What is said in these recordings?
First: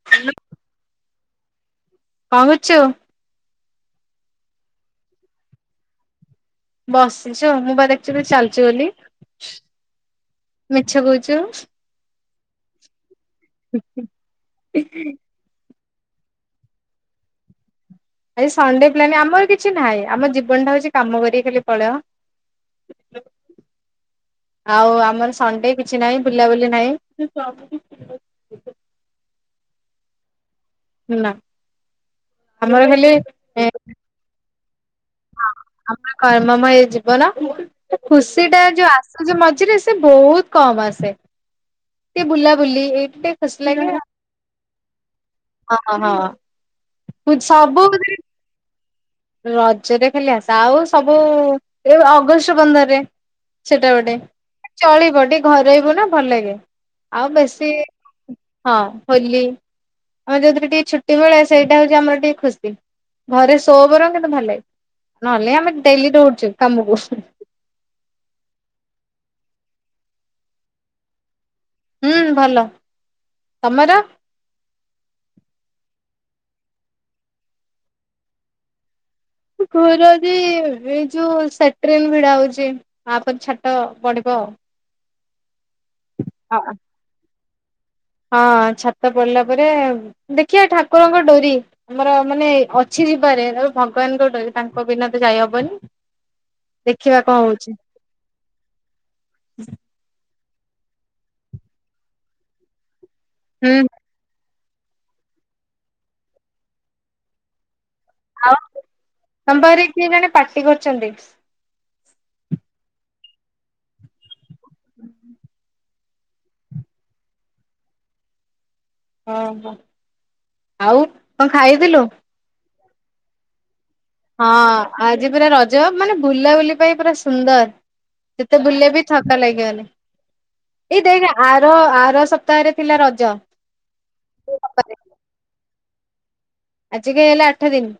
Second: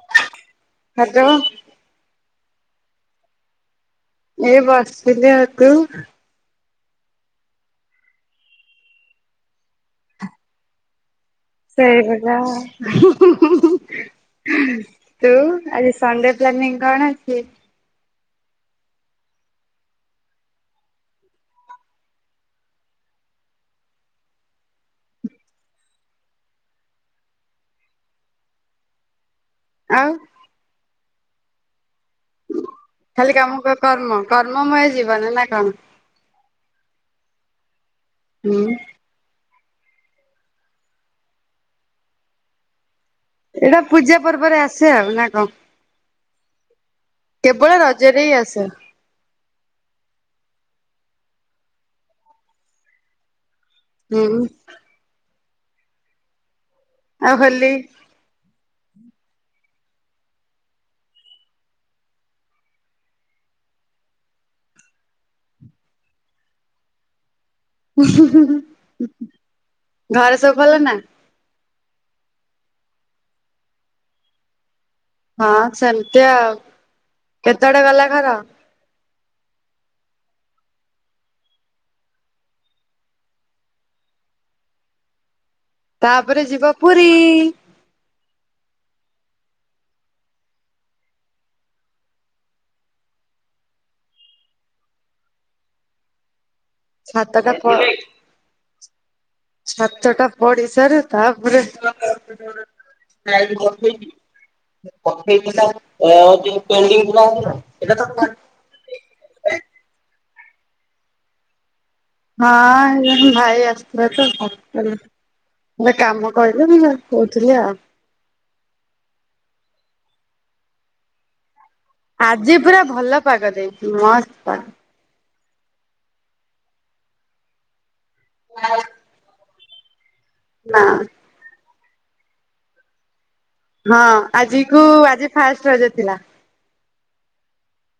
[inaudible] Hello. କଣ କରୁଚୁ? ଏଇ ବସଥିଲି, ଆଉ ତୁ? ବସିଚୁ ମୁଁ ବା [unintelligible] ଚାଲଚୁ ବୋଲି, ମିଛ କହୁଚୁ। [unintelligible] ହୁଁ-ହୁଁ-ହୁଁ। ତୁ, ଆଜି ସଣ୍ଡେ ପ୍ଲାନିଂ କଣ ଅଛି? ଆଜି ସଣ୍ଡେ ପ୍ଲାନିଂ ଆମର କିଛି ନାହିଁ, ଆମ ଜୀବନଟା ହଉଚି କାମ କରିକି ଖାଲି ପଳେଇବ। ଆଉ ଆମର ସଣ୍ଡେ କିଛି ନାହିଁ, ବୁଲାବୁଲି ନାହିଁ। ଆଉ ନା। ଖାଲି କାମ କ କର୍ମ କର୍ମମୟ ଜୀବନ ନା କଣ? ଆମର କର୍ମମୟ ଜୀବନ, ଖୁସି ହୁଁ ଟା ଯୋଉ ଆସୁଚି ମଝିରେ ସେ ବହୁତ୍ କମ୍ ଆସେ, ଟିକେ ବୁଲାବୁଲି ଏଇଠି ଟିକେ ଏଇଟା ଖୁସିଲାଗେ ପୂଜା ପର୍ବରେ ଆସେ ଆଉ ନା କଣ ଆଉ। [inaudible] କେବଳ ରଜରେ ହିଁ ଆସେ। ରଜରେ ଖାଲି ଆସ, ଆଉ ସବୁ ଏ ଅଗଷ୍ଟ ପନ୍ଦରରେ ସେଟା ଗୋଟେ ହୁଁ ଚଳିବ ଟିକେ ଘରେଇବୁ ନା ଭଲ୍ ଲାଗେ, ଆଉ ବେଶୀ ହଁ ହୋଲି, ଆମେ ଯୋଉଥିରେ ଟିକେ ଛୁଟି ମିଳେ ସେଇଟା ହଉଚି ଆମର ଟିକେ ଖୁସି। ଘରେ ସୋ ବରଂ କେ କିନ୍ତୁ ଭଲ ଲାଗେ, ନହେଲେ ଆମେ ଡେଲି ଦୌଡୁଚୁ କାମୁକୁ। ଉହୁଁ-ହୁଁ-ହୁଁ, ଘରେ ସବୁ ଭଲ ନା? ହୁଁ ଭଲ, ତମର? ହଁ ସେମ୍ତି ଆଉ, କେତେ ବାଟ ଗଲା ଘର? ଘର ଯେ ଏ ଯୋଉ ସେଟ୍ରେନ୍ ଭିଡା ହଉଛି। ଆ ପରେ ଛାଟ ପଢିବ। ତାପରେ ଯିବା ଆଉ। ପୁ ହଁ ଛାତ ପଡିଲା ପରେ ଦେଖିବା ଠାକୁରଙ୍କ ଡୋରି। ଆମର ମାନେ ଅଛି ଯିବାରେ ଆ ଭଗବାନ ଡୋରି ତାଙ୍କ ବିନା ତ ଯାଇହବନି। ସାତଟା ପରେ ଛାତ ଟା ପଡିସରୁ ତାପରେ [unintelligible] ହୁଁ ପକେଇଥିଲା ଓଁ ପେଣ୍ଡିଙ୍ଗ ଥିଲା। ଆଉ ତମ ପାଖରେ କିଏ ଜଣେ ପାଟି କରୁଛନ୍ତି? ହଁ ଏ ଭାଇ ଆସିଥିଲେ ତ [unintelligible] କାମ କହିଲନି କହୁଥିଲି ଆଉ। ଓହୋ ଆଉ କଣ ଖାଇଥିଲୁ? ଆଜି ପୁରା ଭଲ ପାଗ ଦେଇଛି ମ ହଁ ଆ ଆଜି ପୁରା ରଜ ବା ମାନେ ବୁଲାବୁଲି ପାଇଁ ପୁରା ସୁନ୍ଦର। ଯେତେ ବୁଲିଲେବି ଥକା ଲାଗିବନି। ଏଇ ନା ଦେଖେ ଆର ଆର ସପ୍ତାହରେ ଥିଲା ରଜ? ହଁ ଆଜି କୁ ଆଜି ଫାଷ୍ଟ ରଜ ଥିଲା। ଆଜି କି ହେଲା ଆଠ ଦିନି।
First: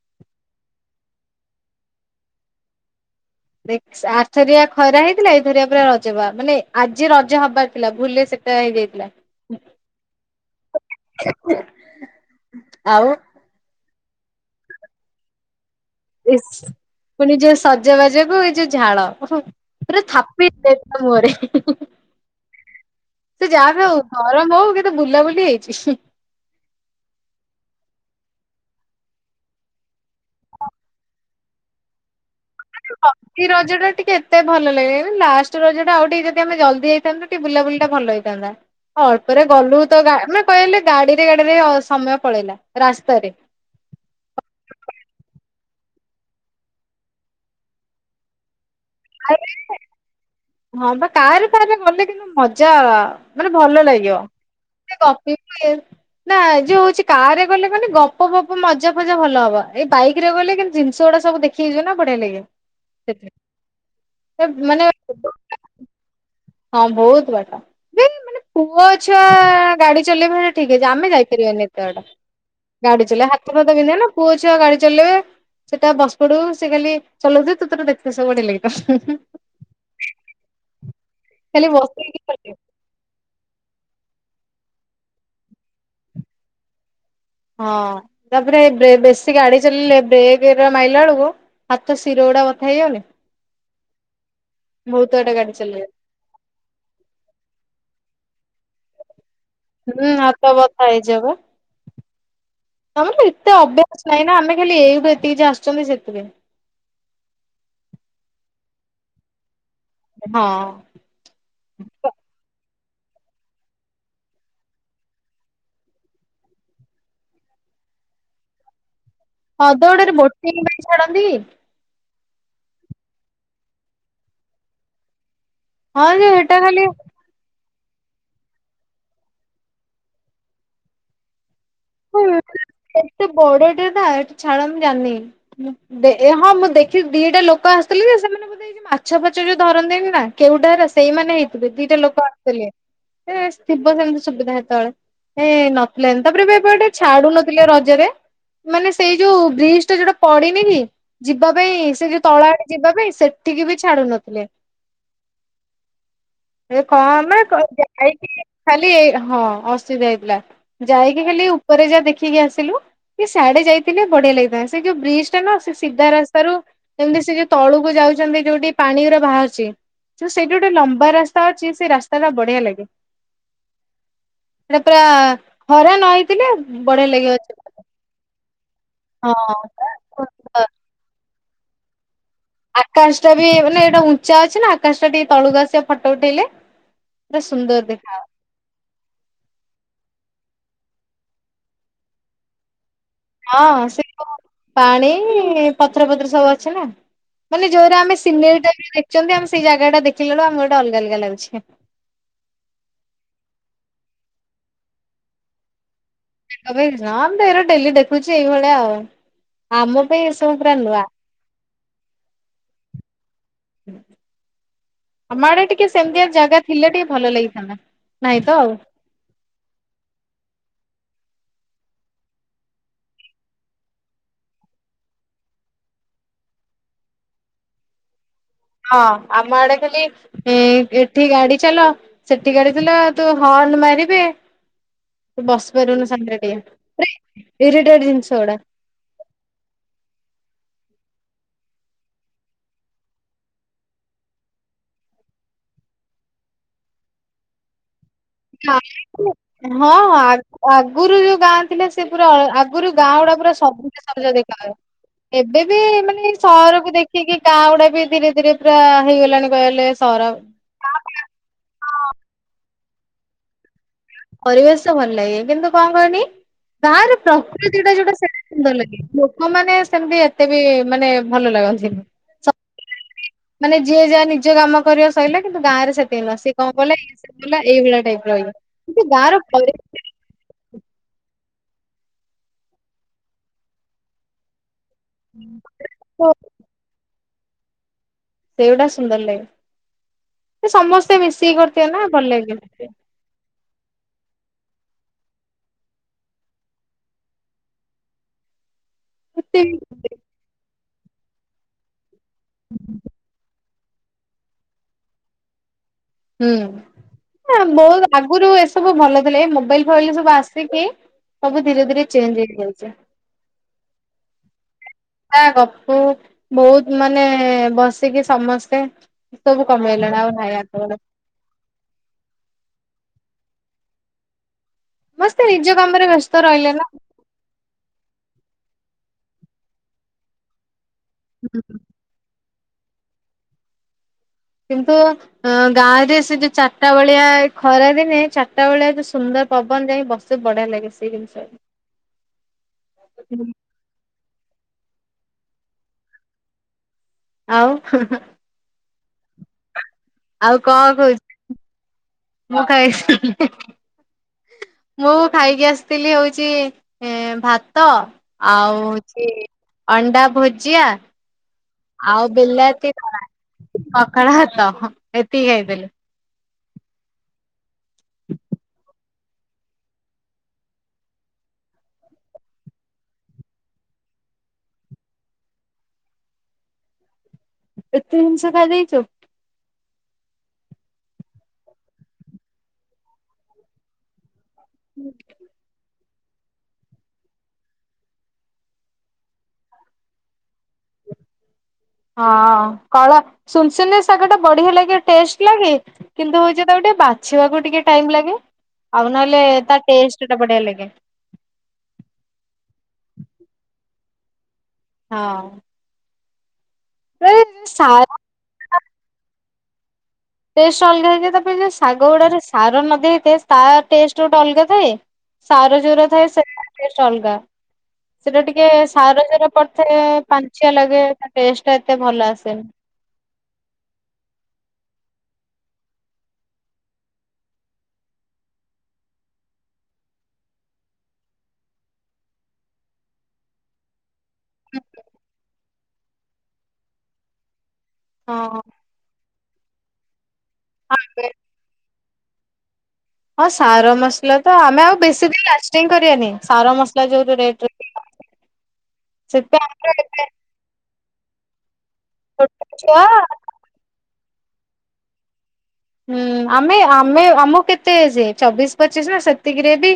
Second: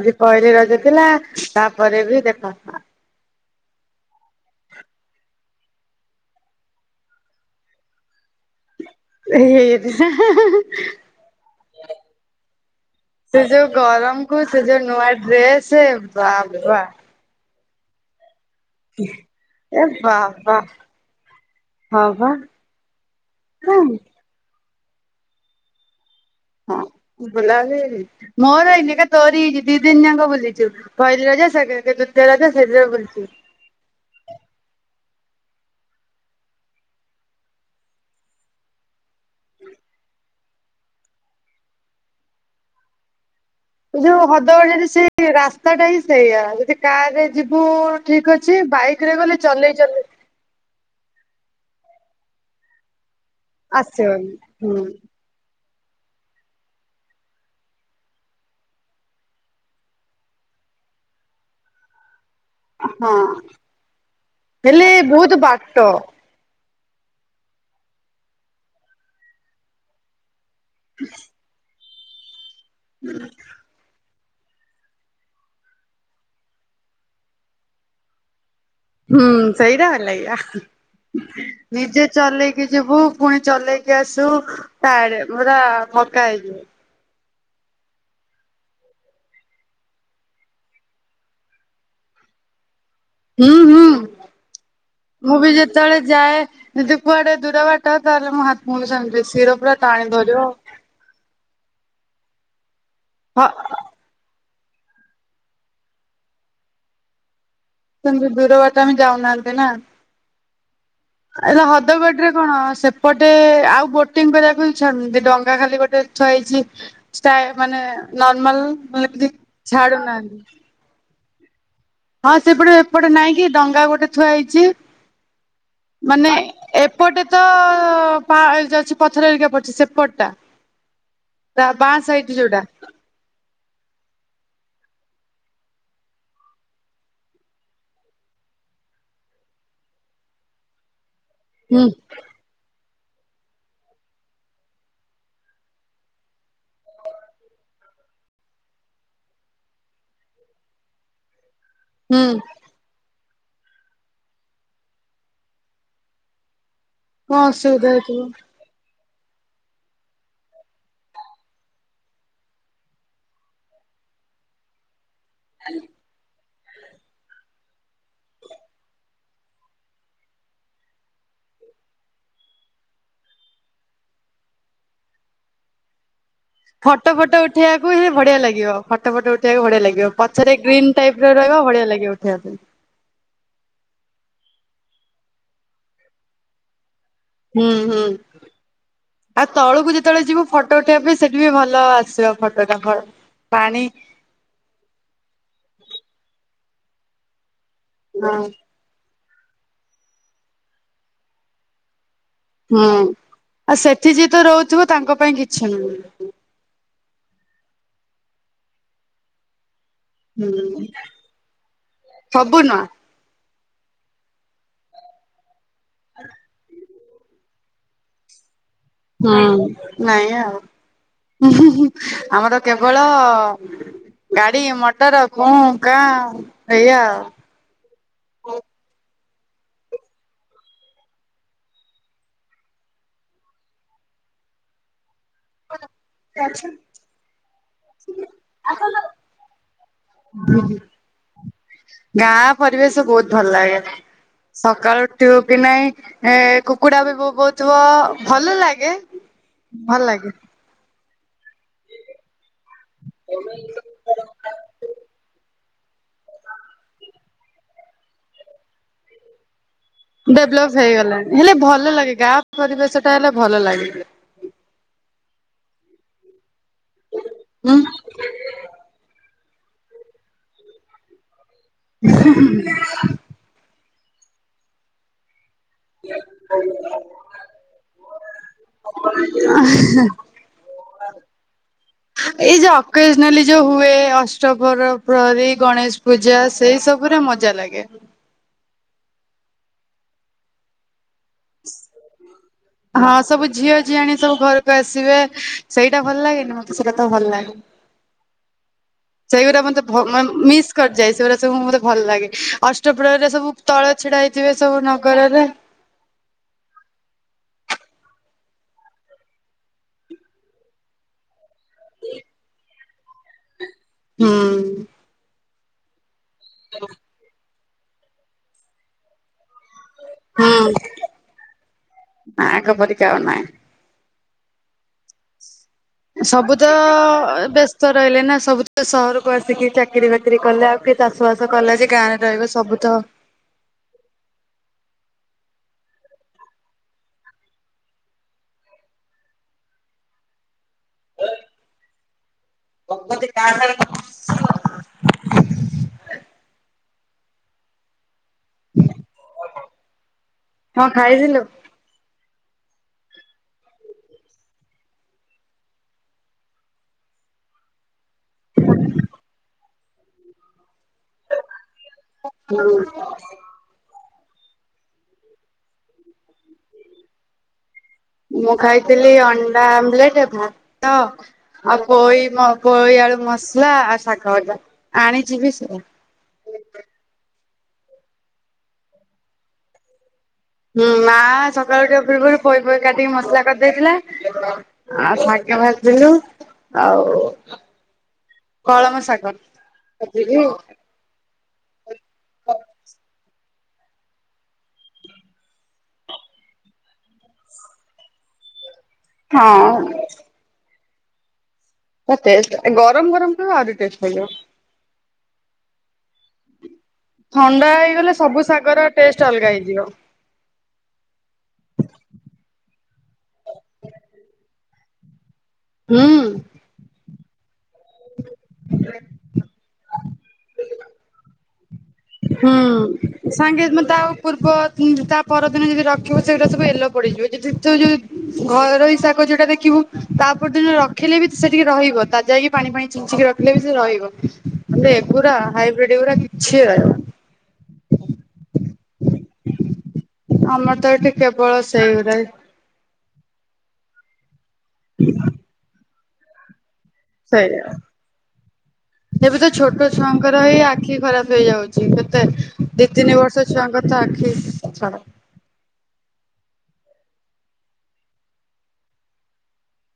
ଆଜି ପହିଲି ରଜ ଥିଲା ତାପରେ ବି ଦେଖ ଦେ ଆଥରିଆ ଖରା ହେଇଥିଲା ଏଇଥରିଆ ପରେ ରଜ ବା ମାନେ ଆଜି ରଜ ହବାର ଥିଲା ଭୁଲ ସେ ହେଇଯାଇଥିଲା ଏଇ ହେଇଯାଇଥିଲା। ଆଉ ସେ ଯୋଉ ଗରମ କୁ ସେ ଯୋଉ ନୂଆ ଡ୍ରେସ ଇସ ବାବା ପୁଣି ଯୋଉଁ ସଜବାଜ କୁ ଯଉ ଝାଳ ଏ ପୁରା ଥାପ ବାବା ମୁହରେ ହଁ ବା ସେ ଯାହା ବି ଆଉ ହଁ। ଗରମ ହଉ କେତେ ବୁଲାବୁଲି ହେଇଛି? ହଁ ବୁଲା ବୁଲି ହେଇଯାଇଛି। ମୋର ଏଇନି ଏକା ତୋରି ହେଇଛି ଦି ଦିନ ଯାକ ବୁଲିଛୁ ପହିଲି ରଜ ସେ ସେକେଣ୍ଡ ରଜ ସେଇ ଦିନ ବୁଲିଛୁ। ସେଇ ରଜ ଟା ଟିକେ ମତେ ଭଲ ଲାଗିଲାନି ଲାଷ୍ଟ ରଜ ଟା ଆଉ ଟିକେ ଯଦି ଆମେ ଜଲଦି ଯାଇଥାନ୍ତା ଟିକେ ବୁଲାବୁଲି ଟା ଭଲ ହେଇନ୍ତା ଅଳ୍ପରେ ଗଲୁ ତ ମାନେ କହିଲେ ଗାଡିରେ ଗାଡିରେ ସମୟ ପଳେଇଲା ରାସ୍ତାରେ। ଯୋଉ ହଦଗଡ ଯରେ ସେଇ ରାସ୍ତା ଟା ହିଁ ସେଇଆ ଯଦି କାର ରେ ଯିବୁ ଠିକ ଅଛି ବାଇକ୍ କିରେ ଗଲେ ଚଲେଇ ଚଲେଈ ହଁ ବା କାର କାରେ ରେ ଗଲେ କିନ୍ତୁ ମଜା। ମାନେ ଭଲ ଲାଗିବ ଆସିବନି ହୁଁ ଟିକେ ଗପିବୁ ଏଇ ନା ଯୋଉଁ ହଉଛି କାର ରେ ଗଲେ କେ ଗପ ଗପ ମଜା ଫଜା ଭଲ ହବ ଏଇ ବାଇକ ରେ ଗଲେ କେତି ଜିନିଷ ଗୁଡା ସବୁ ଦେଖ ଖିଜୁ ନା ପଢେଇ ଲାଗିବ। ହଁ ସେଥିପାଇଁ ହେଲେ ମାନେ ବହୁତ ବାଟ। ହଁ ବହୁତ ବାଟ ଦେନ ଏ ମାନେ ପୁଅ ଛୁଆ ଗାଡି ଚଲେଇବା ଠିକ ଅଛି ଆମେ ଯାଇପାରିବାନି ଏତେ ବାଟ ଗାଡି ଚ ହାତ ଫାତ ବିନ୍ଧେ ନା ପୁଅ ଛୁଆ ଆଉ ଗାଡି ଚଲେଇବେ ସେଟା ବସ ପଡୁ ସେ ଖାଲି ଚଲଉଛି ତତ ଦେଖେ ସବୁ ବଢି ଲାଗିଛି ହୁଁ ସେଇରା ଭଲ ଲାଗିବ ଖାଲି ନିଜେ ବସିକି ଚଲେଇବୁ ଚଲେଇକି କି ଯିବୁ ପୁଣି ଚଲେଇକି ଆଶିବୁ ତାଡେ ପୁରା ଥକା ହେଇଯିବ। ହଁ ତାପରେ ବେ ବେଶୀ ଗାଡି ଚଲେଇେ ବ୍ରେକ୍ ମାଇଲା ବେଳକୁ ହାତ ଶିରଉଡା ବଥା ହେଇ ଗଲେ। ହୁଁ ହୁଁ ବାଟ ମୁଁ ଗାଡି ବି ଚଲେଇବେ ଯେତେବେଳେ ଯାଏ ଯଦି କୁଆଡେ ଦୂର ବାଟ ତାହେଲେ ମୋ ହାତ୍ ମୁଁ ବି ସେମତି ଶୀର ହୁଁ ହାତ ବଥା ହେଇଯାଏ ବା ତମର ହଁ ଏତେ ଅଭ ଭ୍ୟାସ ନାଇଁ ନା ଆମେ ଖାଲି ଏଇଠୁ ଏତିକି ଯ ଆସୁଚନ୍ତି ସେଥିପାଇଁ। ସେମତି ଦୂର ବାଟ ଆମେ ଯାଉ ନାହାନ୍ତି ନା। ହଁ। ଏଲା ହଦଗଡ ରେ କଣ ସେପଟେ ଆଉ ବୋଟିଂ କରିବାକୁ ବି ଛନ୍ତି ଡଙ୍ଗା ଖାଲି ଗୋଟେ ଯଇଚି ଷ୍ଟା ଏ ମାନେ ନର୍ମାଲ [inaudible] ହଦଗଡରେ ଛାଡୁନାହାନ୍ତି ବୋଟିଂ ପାଇଁ ଛାଡନ୍ତି? ହଁ ସେପଟେ ଏପଟେ ନାଇଁ କି ଡଙ୍ଗା ଗୋଟେ ଥୁଆ ହେଇଚି। ହଁ ଯେ ମାନେ ହେଟା ଖାଲି ଏପଟେ ତ ପା ହେଇ ଯାଅଛି ପଥର ହେରିକା ପଡିଛି ସେପଟ ଟା? ତା ବାଆଁ ସାଇଟ୍ ଯୋଉଟା। ଏତେ ବଡଟେ ନା ଏ ଛାଡ ମୁ ଜାଣିନି। ଦେ ଏ ହଁ ମୁଁ ଦେଖି ଦିଟା ଲୋକ ଆସିଥିଲେ ଯେ ସେମାନେ ବୋଧେ ମାଛ ଫଛ ଯୋଉ ଧରନ୍ତିନି ନା କେଉଟା ହେରା ସେଇମାନେ ହେଇଥିବେ ହୁଁ ଦିଇଟା ଲୋକ ଥିଲେ ସେ ଥିବ ସେମିତି ସୁବିଧା ହେତେବେଳେ ଏ ନଥିଲେ ଏ ତାପରେ ଏବେ ଗୋଟେ ଛାଡୁ ନଥିଲେ ରଜରେ। ମାନେ ସେଇ ଯୋଉ ବ୍ରିଜ ଟା ଯୋଉଟା ପଡିନି କି ଯିବା ପାଇଁ ସେ ଯଉ ହୁଁ ତଳେ ଆଡ଼େ ଯିବା ପାଇଁ ସେଠିକି ବି ଛାଡୁ ନଥିଲେ। ଏ କଣ ନା କ ଅସୁବିଧା ହେଇଥିବ ଯାଇକି ଖାଲି ଏ ହଁ ଅସୁଧା ହେଇଥିଲା ଯାଇକି ଖାଲି ଉ ଉପରେ ଯା ଦେଖିକି ଆସିଲୁ କି ସ୍ୟାଡେ ଯାଇଥିଲେ ବଢିଆ ଲାଗିଥାଏ ସେ ଯୋଉ ବ୍ରିଜ ଟା ନା ସେ ସିଧା ରାସ୍ତାରୁ ଏମିତି ସେ ଯୋଉ ତଳୁକୁ ଯାଉଛନ୍ତି ଯୋଉଠି ପାଣିଉରା ବାହାରୁଚି। ତ ସେଇଠି ଗୋଟେ ଲମ୍ବା ରାସ୍ତା ଅଛି ସେ ରାସ୍ତା ଟା ବଢିଆ ଲାଗେ। ସେଟା ପୁରା ହରା ନ ହେଇଥିଲେ ବଢିଆ ଫଟୋ ଲାଗିବ। ଫଟ ଯିବାକୁ। ଉଠେଇବାକୁ ହି ବଢିଆ ଲାଗିବ ଫଟୋ ହଁ। ଫଟୋ ଉଠେଇବାକୁ ବଢିଆ ଲାଗିବ। ପା ପଛରେ ସୁନ୍ଦର। ଗ୍ରୀନ୍ ଟାଇପ ର ରହିବ ବଢିଆ ଲାଗିବ ଉଠେଇବା ପାଇଁ। ଆକାଶ ଟା ବି ମାନେ ଏଇଟା ଉଁଚା ଅଛି ନା ଆକାଶ ଟା ଟିକେ ତଳୁକୁ ଆସିବ ଫଟୋ ଉଠେଇଲେ। ପୁରା ହୁଁ ସୁନ୍ଦର ହୁଁ। ଦେଖା ଆ ତଳକୁ ଯେତେବେଳେ ଯିବୁ ଫଟୋ ଉଠେଇବା ପାଇଁ ସେଠି ବି ଭଲ ଆସିବ ଫଟୋଟାଙ୍କର ହଁ ସେ ଯୋଉ ପାଣି ପଥର ଫଥର ସବୁ ଅଛି ନା? ମାନେ ଯଉରା ଆମ ହଁ ସିନେର ଟା ବି ଦେଖୁଚନ୍ତି ଆମେ ସେଇ ଜାଗା ଟା ଦେଖିଲାଳୁ ଆମୁ ଗଟେ ଅଲଗା ଅଲଗା ଲାଗୁଛି। ହୁଁ ଆଉ ସେଠି ଯିଏ ତ ରହୁଥିବ ତାଙ୍କ ପାଇଁ କିଛି ନୁହଁ। ତାଙ୍କ ପାଇଁ ନାଁ ମୁଁ ତ ଏରା ଡେଲି ଦେଖୁଛି ଏଇଭଳିଆ ଆଉ ଆମ ପାଇଁ ଏ ସବୁ ପୁରା ହୁଁ ନୂଆ। ସବୁ ନୂଆ [inaudible] ଆମଡେ ଟିକେ ସେମିତିଆ ଜାଗା ଥିଲେ ଟିକେ ଭଲ ଲାଗିଥାନ୍ତା। ନାଇଁ ତ ଆଉ। ହୁଁ ନାଇଁ ଆଉ [inaudible] ଆମର କେବଳ ଗାଡି ମଟର କୁଁ କାଂ ଏଇଆା ଆଉ। ହଁ ଆମ ଆଡେ ଖାଲି ହୁଁ ଏଠି ଗାଡି ଚାଲ ସେଠି ଗାଡି ଦେଲ ତୁ ହର୍ଣ ମାରିବେ ତୁ ବସି ପାରିବୁନ ସାନ୍ତିରେ ଟିକେ ରେ ଏରିଟେଡ ଜିନିଷ ଗୁଡା। [inaudible] ଉଁ ହୁଁ ଗାଁ ପରିବେଶ ବହୁତ ଭଲ ଲାଗେ। ସକାଳୁ ଉଠିବ କି ନହିଁ ଏ କୁକୁଡା ବି ବୋବଉ ତ ଭଲ ହଁ ଲାଗେ ହଁ ଭଲ ଲାଗେ। ଆଗ ଆଗରୁ ଯୋଉ ଗାଁ ଥିଲା ସେ ପୁରା ଆଲ ଆଗରୁ ଗାଁ ଗୁଡା ପୁରା ସବୁଜ ସବୁଜ ଦେଖାଏ। ଏବେ ବି ମାନେ ସହରକୁ ଦେଖିକି ଗାଁ ଗୁଡା ବି ଧୀରେ ଧୀରେ ପୁରା ହେଇଗଲାଣି କହିଲେ ସହର ଡେଭଲପ ହେଇଗଲା ହେଲେ ଭଲ ଲାଗେ ଗାଁ ପରିବେଶ ଟା ହେଲେ ଭଲ ଲାଗେ। ପରିବେଶ ଭଲ ଲାଗେ କିନ୍ତୁ କଣ କନି ଗାଁରେ ହୁଁ ପ୍ରକୃତି ଟା ଯୋଉଟା ସେଇଟା ସୁନ୍ଦର ଲାଗେ। ମଁ ମାନେ ସେମିତି ଏତେ ବି ମାନେ ଭଲ ଲାଗନ୍ତି, ସ ମାନେ ଯିଏ ଯାହା ନିଜ କାମ କରି ସଇିଲା କିନ୍ତୁ ଗାଁରେ ସେତିକ କଣ ଗଲେ ବଲା ଏଇ ଭଳିଆ ଟାଇପ ର ହେଈଥାଏ। ଏଇ ଯୋଉ ଅକେଜନାଲି ଯୋଉ ହୁଏ ଅଷ୍ଟପର ପ୍ରହରୀ ଗଣେଶ ପୂଜା ସେଇ ସବୁରେ ମଜା ଲାଗେ। ସେଇଗୋଟା ସୁନ୍ଦର ଲାଗେ ସମସ୍ତେ ମିଶିକି କରିଥିବେ ନା ଭଲ ଲାଗିବ। ହଁ ସବୁ ଝିଅ ଜି ଆଣି ସବୁ ଘରକୁ ଆସିବେ ସେଇଟା ଭଲ ଲାଗେ ମତେ ସେ କଥା ଭଲ ଲାଗେ। ସେଇଗୁରା ମତେ ଭ ମା ମିସ୍ କରିଯାଏ ସେଗୁଡା ସବୁ ମତେ ଭଲ ଲାଗେ ଅଷ୍ଟପହରିରେ ସବୁ ତଳେ ଛିଡା ହେଇଥିବେ ସବୁ ନଗରରେ। ହୁଁ ବହୁତ ଆଗରୁ ଏସବୁ ଭଲଥିଲେ ମୋବାଇଲ ଫବଲ ସବୁ ଆସିକି ମୁଁ ବି ଧୀରେ ଧୀରେ ଚେଞ୍ଜ ହେଇଚି। ହୁଁ। ଗପୁ ବହୁତ ମାନେ ବସିକି ସମସ୍ତେ ସବୁ କମେ଼ଇ ଆ [unintelligible] ମା ଙ୍କ ପରିକା ଅନାଏ ମସ୍ତେ ନିଜ କାମରେ ବ୍ଯ ସବୁ ତ ବେ ରହିଲେ ନା ସବୁ ସହରକୁ ଆସିକି ଚାକିରି ବାକିରି କଲେ ଆଉ କିଏ ଚାଷ ବାସ କଲା ଯେ ଗାଁରେ ରହିବେ ସବୁ ତ କିନ୍ତୁ ଅ ଗାଁ ରେ ସେ ଯୋଉ ଚାରିଟା ବେଳିଆ ଖରା ରେ ଚାରିଟା ବେଳିଆ ଯୋଉ ସୁନ୍ଦର ପବନ ହୁଏ ବାସ୍ ସେ ବଢିଆ ଲାଗେ ସେ କିିନିଷ [unintelligible] [unintelligible] ଆଉ [unintelligible] [inaudible] ଆଉ କଣ କହୁଛୁ ମୁଁ ଖାଇ ସାରି ଲିନି? ମୁଁ ଖାଇକି ଆସିଥିଲି ହଉଛି ଭାତ। ଆଉ ଅଣ୍ଡା ଭୁଜିଆ। ଆଉ ବିଲାତି ଛଣା ପଖାଳ ଭାତ ଏତିକି ଖାଇଥିଲି। ମୁଁ ଖାଇଥିଲି ଅଣ୍ଡା ଆମଲେଟ ଭାତ। ଆଉ ପୋଇ ମ ପୋଇ ଆଳୁ ମସଲା ଆଉ ଶାାଗ ଭଜା ଆଣିଯିବି ସେଇଆ। ଏତେ ଜିନିଷ ଖାଇଦେଇଛୁ? ହୁଁ ମା ସକାଳୁ ଟିକେ ଉଠିବା ପୂର୍ବରୁ ପୋଇ ଫୋଇ କାଟିକି ମସଲା କରିଦେଇଥିଲା। ଆଉ ସାଙ୍କ ଭ [unintelligible] ବୁଝିଲୁ ଆଉ କଳମ ଶାଗ ଭାଜିଲି [unintelligible] ହଁ କଳ ସୁନସନି ଶାଗ ଟା ବଢିଆ ଲାଗେ ଟେଷ୍ଟ ଲାଗେ। କିନ୍ତୁ ହଉଛି ତାକୁ ଟିକେ ବାଛିବାକୁ ଟିକେ ଟାଇମ ଲାଗେ। ଆଉନହେଲେ ତା ଟେଷ୍ଟ୍ ଟା ବଢ଼ିଆ ଲାଗେ। ତା ଟେଷ୍ଟ୍ ଗରମ୍ ଗରମ୍ ଥିବ ଆହୁରି ଟେଷ୍ଟ୍ ଲାଗିବ। ହଁ। ଥଣ୍ଡା ସାର ହେଇଗଲେ ସବୁ ଶାଗର ଟେଷ୍ଟ ଅଲ୍ଗା ହେଇଯିବ। ଟେଷ୍ଟ ଅଲଗା ହେଇଯାଏ ତାପରେ ଯୋଉ ଶାଗ ଗୁଡ଼ାରେ ସାର ନଦେଇଥାଏ ତା ଟେଷ୍ଟ ଗୋଟେ ଅଲଗା ଥାଏ ସାର ଜୋଉରା ଥାଏ ହୁଁ। ସେରା ଟେଷ୍ଟ୍ ଅଲ୍ଗା। ସେଟା ଟିକେ ସାର ସାର ପଡିଥାଏ ପାଞ୍ଚିଆ ଲାଗେ ତା ଟେଷ୍ଟ୍ ଟା ଏତେ ଭଲ ହୁଁ। ଆସେନି। ସାଙ୍ଗେ ତା ପୂର୍ବ ତା ପରଦିନ ଯଦି ରଖିବ ସେଉଡା ସବୁ ଏଲୋ ପଡିଯିବ ଯଦି ତୁ ଯୋଉ ଘରେ ରହି ଶାଗ ଯୋଉଟା ଦେଖିବୁ ତା ପରଦିନ ରଖିଲେ ବି ସେଟିକେ ରହିବ ତାଜା ହେଇକି ପାଣି ଫାଣୀ ଛିଞ୍ଚିକି ର ହେଲେ ବି ସେ ରହିବ ହେଲେ ଏଗୁରା ହାଇବ୍ରିଡଗୁରା କିଛି ରହିବ ହଁ। ଆମର ତ ଏଠି ଆମେ କେବଳ ସେଇଗୁରା ହିଁ। ହଁ ସାର ମସ୍ଲା ତ ଆମେ ଆଉ ବେଶୀ ଦିନ୍ ଲାଷ୍ଟିଙ୍ଗ୍ କରିବାନି ସାର ମସ୍ ସେଇଆ ଏବେ ତ ସେଥିପାଇଁ ଛୋଟ ଆମର ଏବେ ଛୁଆଙ୍କର ହେଇ ଆ ଆଖି ଖରାପ ହେଇଯାଉଛି କେତେ ଛୋଟ ଦି ଛୁଆ ତିନି ବର୍ଷ ଛୁଆଙ୍କର ତ ଆଖି ଛାଡ। ହୁଁ ଆମେ ଆମେ ଆମକୁ କେତେ ଏଜ୍ ଚବିଶ୍ ପଚିଶ୍ ନା ସେତିକିରେ ବି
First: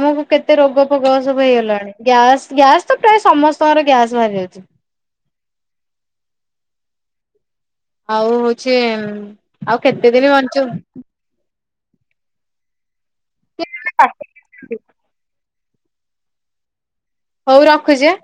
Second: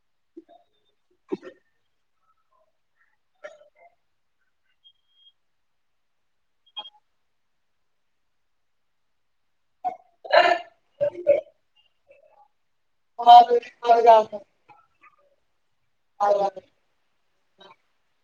ଆମକୁ କେତେ ରୋଗ ବୟସ ବି ହେଇଗଲାଣି ଗ୍ୟାସ୍ ଗ୍ୟାସ୍ ତ ପ୍ରାୟ ସମସ୍ତଙ୍କର ଗ୍ୟାସ୍ ବାହାରି ଯାଉଛି। ଆଉ ହୋଉଛି ଆଉ କେତେ ଦିନ ବଣିବୁ। ଁ [inaudible] ହଁ ଯୋଉ ରଖ। ଆଉ ଆ ହୋଉ ରଖୁଚି ଆଁ।